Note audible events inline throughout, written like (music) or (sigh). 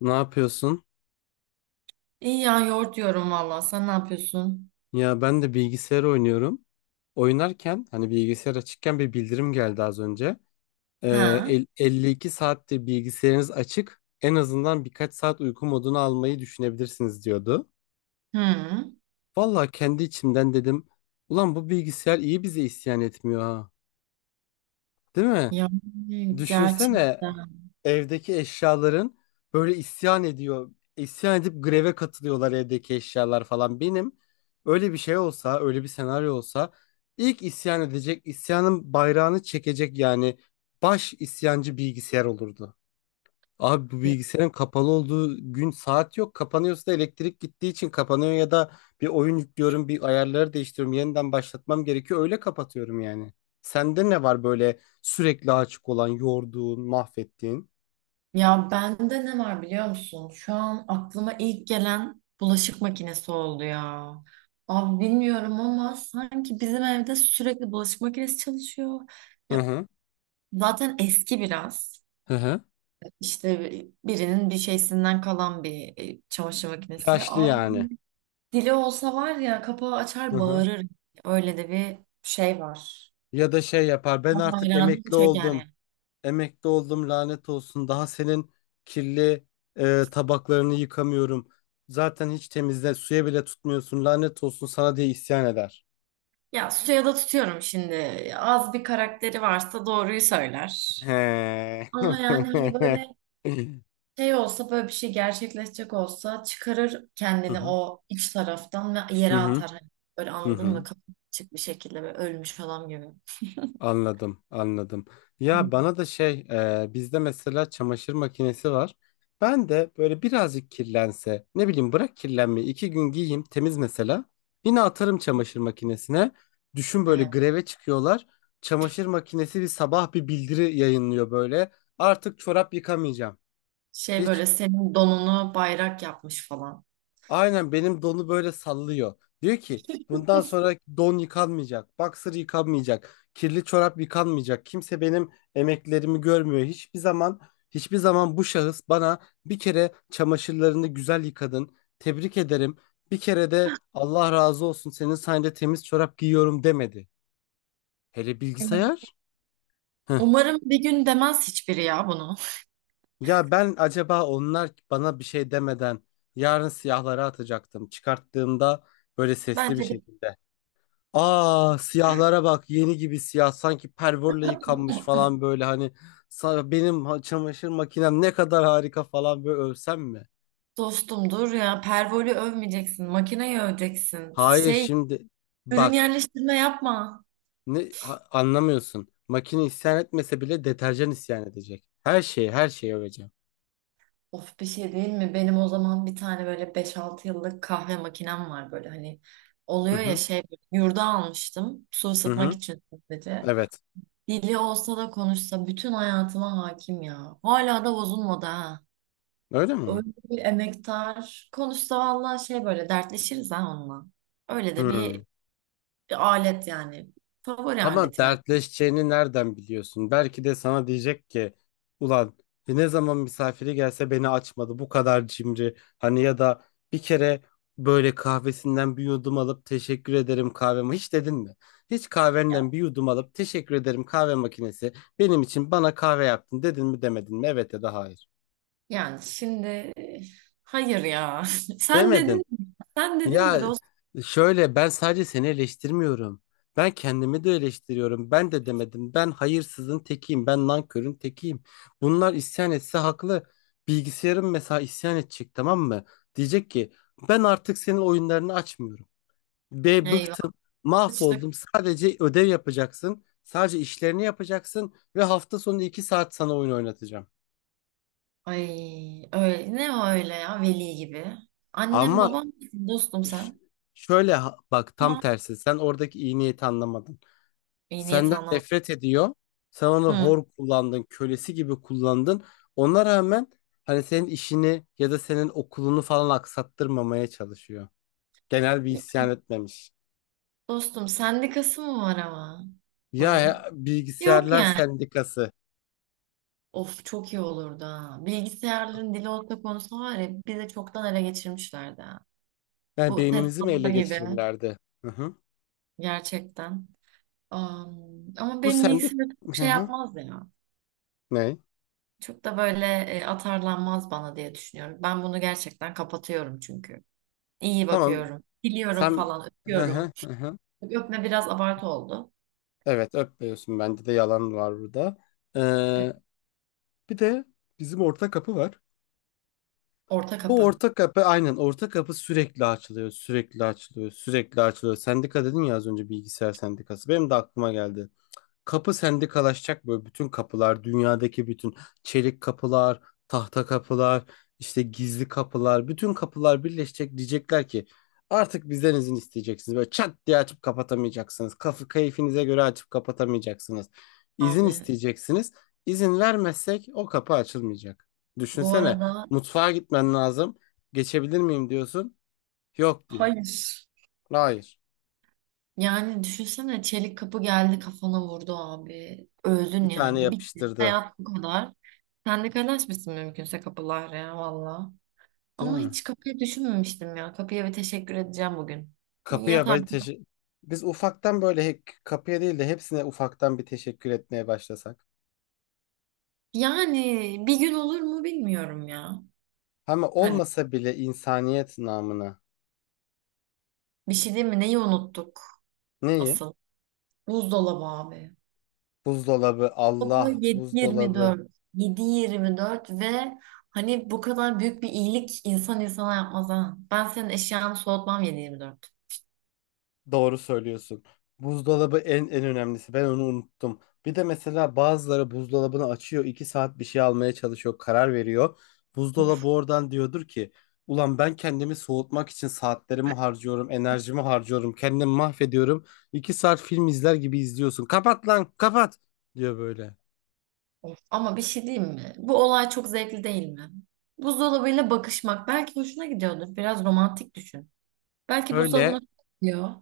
Ne yapıyorsun? İyi ya yoğurt diyorum valla. Sen ne yapıyorsun? Ya ben de bilgisayar oynuyorum. Oynarken hani bilgisayar açıkken bir bildirim geldi az önce. Ha? 52 saattir bilgisayarınız açık. En azından birkaç saat uyku modunu almayı düşünebilirsiniz diyordu. Hı. Vallahi kendi içimden dedim. Ulan bu bilgisayar iyi bize isyan etmiyor ha. Değil mi? Ya Düşünsene gerçekten. evdeki eşyaların böyle isyan ediyor. İsyan edip greve katılıyorlar evdeki eşyalar falan. Benim öyle bir şey olsa, öyle bir senaryo olsa ilk isyan edecek, isyanın bayrağını çekecek yani baş isyancı bilgisayar olurdu. Abi bu bilgisayarın kapalı olduğu gün saat yok. Kapanıyorsa da elektrik gittiği için kapanıyor ya da bir oyun yüklüyorum, bir ayarları değiştiriyorum, yeniden başlatmam gerekiyor. Öyle kapatıyorum yani. Sende ne var böyle sürekli açık olan, yorduğun, mahvettiğin? Ya bende ne var biliyor musun? Şu an aklıma ilk gelen bulaşık makinesi oldu ya. Abi bilmiyorum ama sanki bizim evde sürekli bulaşık makinesi çalışıyor. Hı Ya, hı. zaten eski biraz. Hı hı. İşte birinin bir şeysinden kalan bir çamaşır makinesi. Yaşlı Abi yani. dili olsa var ya kapağı Hı açar hı. bağırır. Öyle de bir şey var. Ya da şey yapar. Ben artık Bayrağını emekli çöker oldum. yani. Emekli oldum lanet olsun. Daha senin kirli tabaklarını yıkamıyorum. Zaten hiç temizle suya bile tutmuyorsun. Lanet olsun sana diye isyan eder. Ya suya da tutuyorum şimdi. Az bir karakteri varsa doğruyu söyler. He. Ama yani hani (laughs) böyle şey olsa böyle bir şey gerçekleşecek olsa çıkarır Hı kendini hı. o iç taraftan ve Hı yere hı. atar. Hani böyle Hı anladın hı. mı? Kapı açık bir şekilde böyle ölmüş adam gibi. Anladım, anladım. Ya Hmm. bana da şey, e, Bizde mesela çamaşır makinesi var. Ben de böyle birazcık kirlense, ne bileyim bırak kirlenmeyi, iki gün giyeyim temiz mesela. Yine atarım çamaşır makinesine. Düşün böyle Evet. greve çıkıyorlar. Çamaşır makinesi bir sabah bir bildiri yayınlıyor böyle. Artık çorap yıkamayacağım. Şey Hiç. böyle senin donunu bayrak yapmış falan. Aynen benim donu böyle sallıyor. Diyor ki bundan sonra don yıkanmayacak, boxer yıkanmayacak, kirli çorap yıkanmayacak. Kimse benim emeklerimi görmüyor. Hiçbir zaman bu şahıs bana bir kere çamaşırlarını güzel yıkadın. Tebrik ederim. Bir kere de Allah razı olsun senin sayende temiz çorap giyiyorum demedi. Hele Evet. bilgisayar? Heh. Umarım bir gün demez hiçbiri ya bunu. Ya ben acaba onlar bana bir şey demeden yarın siyahlara atacaktım. Çıkarttığımda böyle sesli bir Bence bir şekilde. Aa siyahlara bak yeni gibi siyah sanki pervorla yıkanmış falan böyle hani çamaşır makinem ne kadar harika falan böyle övsem mi? dostumdur ya. Pervoli övmeyeceksin. Makineyi öveceksin. Hayır Şey şimdi ürün bak yerleştirme yapma. Anlamıyorsun makine isyan etmese bile deterjan isyan edecek her şeyi öveceğim. Of bir şey değil mi? Benim o zaman bir tane böyle beş altı yıllık kahve makinem var böyle hani Hı oluyor ya hı şey yurda almıştım su hı ısıtmak hı için sadece. evet Dili olsa da konuşsa bütün hayatıma hakim ya. Hala da bozulmadı ha. öyle mi? Öyle bir emektar. Konuşsa vallahi şey böyle dertleşiriz ha onunla. Öyle de Hı. bir, bir alet yani. Favori Ama aletim evet. dertleşeceğini nereden biliyorsun? Belki de sana diyecek ki ulan ne zaman misafiri gelse beni açmadı bu kadar cimri. Hani ya da bir kere böyle kahvesinden bir yudum alıp teşekkür ederim kahveme hiç dedin mi? Hiç Yani kahvenden bir yudum alıp teşekkür ederim kahve makinesi benim için bana kahve yaptın dedin mi demedin mi? Evet ya da hayır. yani şimdi hayır ya. (laughs) Sen dedin Demedin. mi? Sen dedin Ya mi? şöyle ben sadece seni eleştirmiyorum. Ben kendimi de eleştiriyorum. Ben de demedim. Ben hayırsızın tekiyim. Ben nankörün tekiyim. Bunlar isyan etse haklı. Bilgisayarım mesela isyan edecek tamam mı? Diyecek ki ben artık senin oyunlarını açmıyorum. Be Eyvah. bıktım. İşte Mahvoldum. Sadece ödev yapacaksın. Sadece işlerini yapacaksın. Ve hafta sonu 2 saat sana oyun oynatacağım. ay öyle ne o öyle ya veli gibi. Annem Ama babam mısın dostum ş- sen. şöyle bak tam Ama tersi. Sen oradaki iyi niyeti anlamadın. iyi niyet Senden anlamadım. nefret ediyor. Sen onu Hı. hor kullandın, kölesi gibi kullandın. Ona rağmen hani senin işini ya da senin okulunu falan aksattırmamaya çalışıyor. Genel bir Ya isyan etmemiş. dostum sendikası mı var ama bunun? Yok Bilgisayarlar yani. sendikası. Of çok iyi olurdu ha. Bilgisayarların dili olsa konusu var ya bizi çoktan ele geçirmişlerdi ha. Yani Bu beynimizi mi TED'ler ele gibi geçirirlerdi? Hı hı. gerçekten. Am, ama Bu benim sendik... bilgisayarım çok Hı şey hı. yapmaz ya. Ne? Çok da böyle atarlanmaz bana diye düşünüyorum. Ben bunu gerçekten kapatıyorum çünkü. İyi Tamam. bakıyorum. Biliyorum Sen... falan. Hı Öpüyorum. hı, hı hı. Öpme biraz abartı oldu. Evet öpmüyorsun. Bende de yalan var burada. Evet. Ee, Bir de bizim ortak kapı var. Orta Bu kapı. orta kapı aynen orta kapı sürekli açılıyor. Sendika dedin ya az önce bilgisayar sendikası. Benim de aklıma geldi. Kapı sendikalaşacak böyle bütün kapılar, dünyadaki bütün çelik kapılar, tahta kapılar, işte gizli kapılar, bütün kapılar birleşecek diyecekler ki artık bizden izin isteyeceksiniz. Böyle çat diye açıp kapatamayacaksınız. Kafı keyfinize göre açıp kapatamayacaksınız. İzin Abi isteyeceksiniz. İzin vermezsek o kapı açılmayacak. bu Düşünsene arada mutfağa gitmen lazım. Geçebilir miyim diyorsun. Yok diyor. hayır. Hayır. Yani düşünsene çelik kapı geldi kafana vurdu abi. Öldün Bir tane yani. Bitti. yapıştırdı. Hayat bu kadar. Sen de kaynaşmışsın mümkünse kapılar ya valla. Değil Ama mi? hiç kapıyı düşünmemiştim ya. Kapıya bir teşekkür edeceğim bugün. Bir Kapıya böyle yatarken. teşe- Biz ufaktan böyle kapıya değil de hepsine ufaktan bir teşekkür etmeye başlasak. Yani bir gün olur mu bilmiyorum ya. Ama Hani olmasa bile insaniyet namına. bir şey değil mi? Neyi unuttuk Neyi? asıl? Buzdolabı abi. Buzdolabı, Baba Allah, buzdolabı. 7-24. 7-24 ve hani bu kadar büyük bir iyilik insan insana yapmaz ha. Ben senin eşyanı soğutmam 7-24. Doğru söylüyorsun. Buzdolabı en önemlisi. Ben onu unuttum. Bir de mesela bazıları buzdolabını açıyor, 2 saat bir şey almaya çalışıyor, karar veriyor. Buzdolabı Of, oradan diyordur ki, ulan ben kendimi soğutmak için saatlerimi harcıyorum, enerjimi harcıyorum, kendimi mahvediyorum. 2 saat film izler gibi izliyorsun. Kapat lan, kapat diyor böyle. of. Ama bir şey diyeyim mi? Bu olay çok zevkli değil mi? Buzdolabıyla bakışmak belki hoşuna gidiyordur. Biraz romantik düşün. Belki Öyle. buzdolabına gidiyor.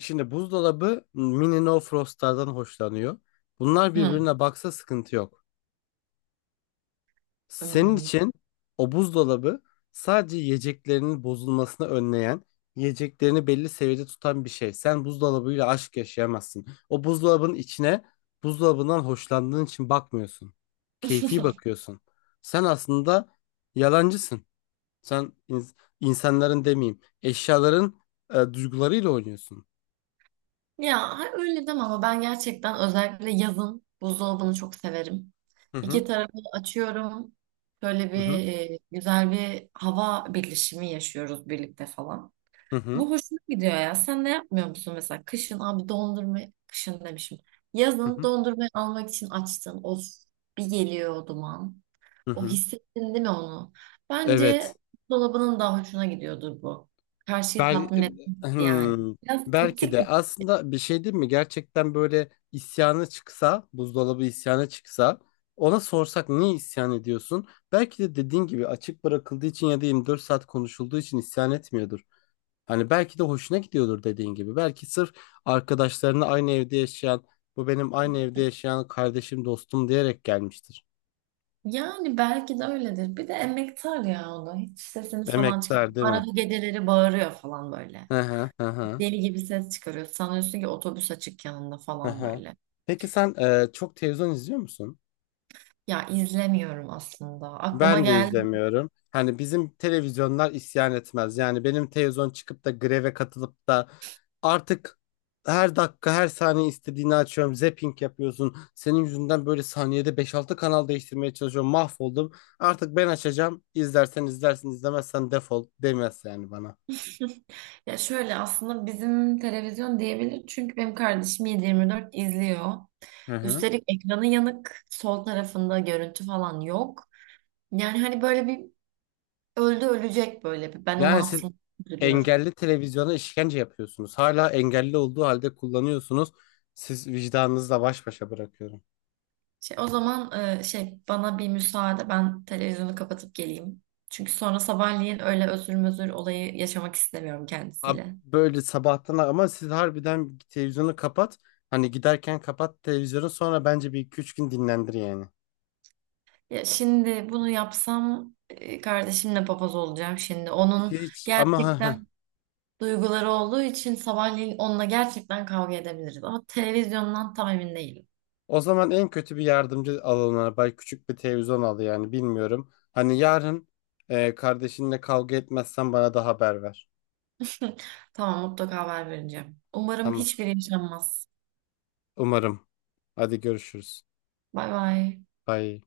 Şimdi buzdolabı mini no frostlardan hoşlanıyor. Bunlar Hı. birbirine baksa sıkıntı yok. Senin Hmm. için o buzdolabı sadece yiyeceklerinin bozulmasını önleyen, yiyeceklerini belli seviyede tutan bir şey. Sen buzdolabıyla aşk yaşayamazsın. O buzdolabının içine buzdolabından hoşlandığın için bakmıyorsun. Keyfi bakıyorsun. Sen aslında yalancısın. Sen insanların demeyeyim, eşyaların duygularıyla oynuyorsun. Ya hayır, öyle deme ama ben gerçekten özellikle yazın buzdolabını çok severim. Hı hı, İki tarafı açıyorum. Böyle bir hı hı, güzel bir hava birleşimi yaşıyoruz birlikte falan. hı hı, Bu hoşuma gidiyor ya. Sen ne yapmıyor musun mesela? Kışın abi dondurma, kışın demişim. hı Yazın hı, dondurmayı almak için açtın. Of bir geliyor o duman. hı O hı. hissettin değil mi onu? Bence Evet. dolabının daha hoşuna gidiyordur bu. Karşıyı Bel tatmin etmek yani. Hmm, Biraz Belki toksik. de aslında bir şey değil mi? Gerçekten böyle isyanı çıksa, buzdolabı isyanı çıksa, ona sorsak niye isyan ediyorsun? Belki de dediğin gibi açık bırakıldığı için ya da 24 saat konuşulduğu için isyan etmiyordur. Hani belki de hoşuna gidiyordur dediğin gibi. Belki sırf arkadaşlarını aynı evde yaşayan, bu benim aynı evde yaşayan kardeşim, dostum diyerek gelmiştir. Yani belki de öyledir. Bir de emektar ya o da. Hiç sesini falan Emektar çıkarmıyor. değil mi? Arada geceleri bağırıyor falan böyle. Hı hı hı hı. Deli gibi ses çıkarıyor. Sanıyorsun ki otobüs açık yanında Hı falan hı. böyle. Peki sen çok televizyon izliyor musun? Ya izlemiyorum aslında. Aklıma Ben de geldi. izlemiyorum. Hani bizim televizyonlar isyan etmez. Yani benim televizyon çıkıp da greve katılıp da artık her dakika her saniye istediğini açıyorum. Zapping yapıyorsun. Senin yüzünden böyle saniyede beş altı kanal değiştirmeye çalışıyorum. Mahvoldum. Artık ben açacağım. İzlersen izlersin, izlemezsen defol demez yani bana. (laughs) Ya şöyle aslında bizim televizyon diyebilir. Çünkü benim kardeşim 7/24 izliyor. Hı hı. Üstelik ekranı yanık. Sol tarafında görüntü falan yok. Yani hani böyle bir öldü ölecek böyle bir. Ben onu Yani siz aslında üzülüyorum. engelli televizyona işkence yapıyorsunuz. Hala engelli olduğu halde kullanıyorsunuz. Siz vicdanınızla baş başa bırakıyorum. Şey, o zaman şey bana bir müsaade ben televizyonu kapatıp geleyim. Çünkü sonra sabahleyin öyle özür mözür olayı yaşamak istemiyorum Abi kendisiyle. böyle sabahtan ama siz harbiden televizyonu kapat. Hani giderken kapat televizyonu sonra bence bir iki üç gün dinlendir yani. Ya şimdi bunu yapsam kardeşimle papaz olacağım şimdi. Onun Hiç ama ha ha. gerçekten duyguları olduğu için sabahleyin onunla gerçekten kavga edebiliriz. Ama televizyondan tam emin değilim. O zaman en kötü bir yardımcı alanına bay küçük bir televizyon al yani bilmiyorum. Hani yarın kardeşinle kavga etmezsen bana da haber ver. (laughs) Tamam mutlaka haber vereceğim. Umarım Tamam. hiçbiri yaşanmaz. Umarım. Hadi görüşürüz. Bay bay. Bye.